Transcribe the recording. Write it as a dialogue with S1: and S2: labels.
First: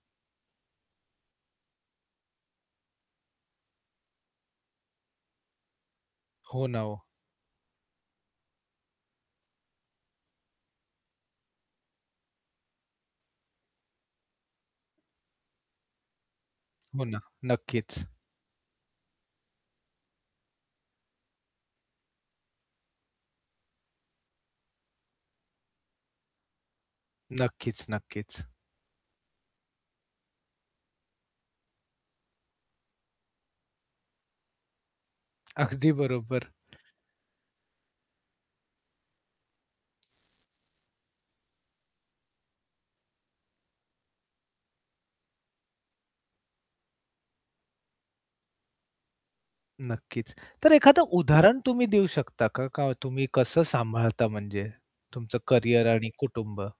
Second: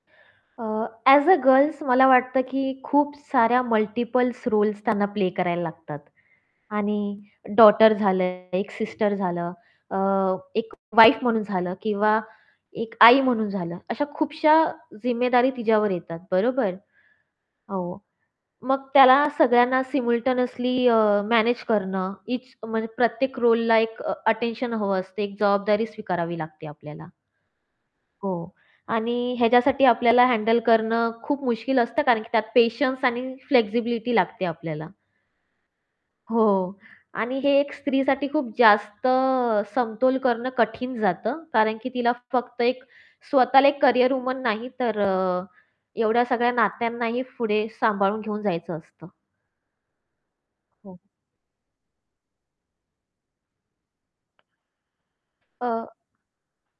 S1: A, as a girls मला वाटतं की खूप साऱ्या मल्टिपलस् रोल्स त्यांना प्ले करायला लागतात
S2: हो ना ओ.
S1: आणि डॉटर झालं, एक सिस्टर झालं, अ, एक वाईफ म्हणून झालं किंवा एक आई म्हणून झालं. अशा खूपश्या जिम्मेदारी तिच्यावर येतात, बरोबर.
S2: हो ना,
S1: हो.
S2: नक्कीच.
S1: मग त्याला सायमल्टेनियसली अ, मॅनेज करणं ईच म्हणजे प्रत्येक रोलला एक अ, अटेन्शन हवं असते एक जबाबदारी स्वीकारावी लागते आपल्याला.
S2: नक्कीच,
S1: हो.
S2: नक्कीच.
S1: आणि ह्याच्यासाठी आपल्याला हँडल करणं खूप मुश्किल असतं कारण की त्यात पेशन्स आणि फ्लेक्सिबिलिटी लागते आपल्याला.
S2: अगदी बरोबर.
S1: हो. आणि हे एक स्त्रीसाठी खूप जास्त समतोल करणं कठीण जातं. कारण की तिला फक्त एक स्वतःला एक कॅरियर वुमन नाही तर अ, एवढ्या सगळ्या नात्यांनाही पुढे सांभाळून घेऊन जायचं असतं.
S2: नक्कीच. तर
S1: हो.
S2: एखादं उदाहरण तुम्ही देऊ शकता का? का तुम्ही कसं सांभाळता म्हणजे तुमचं
S1: अ
S2: कॅरियर आणि कुटुंब?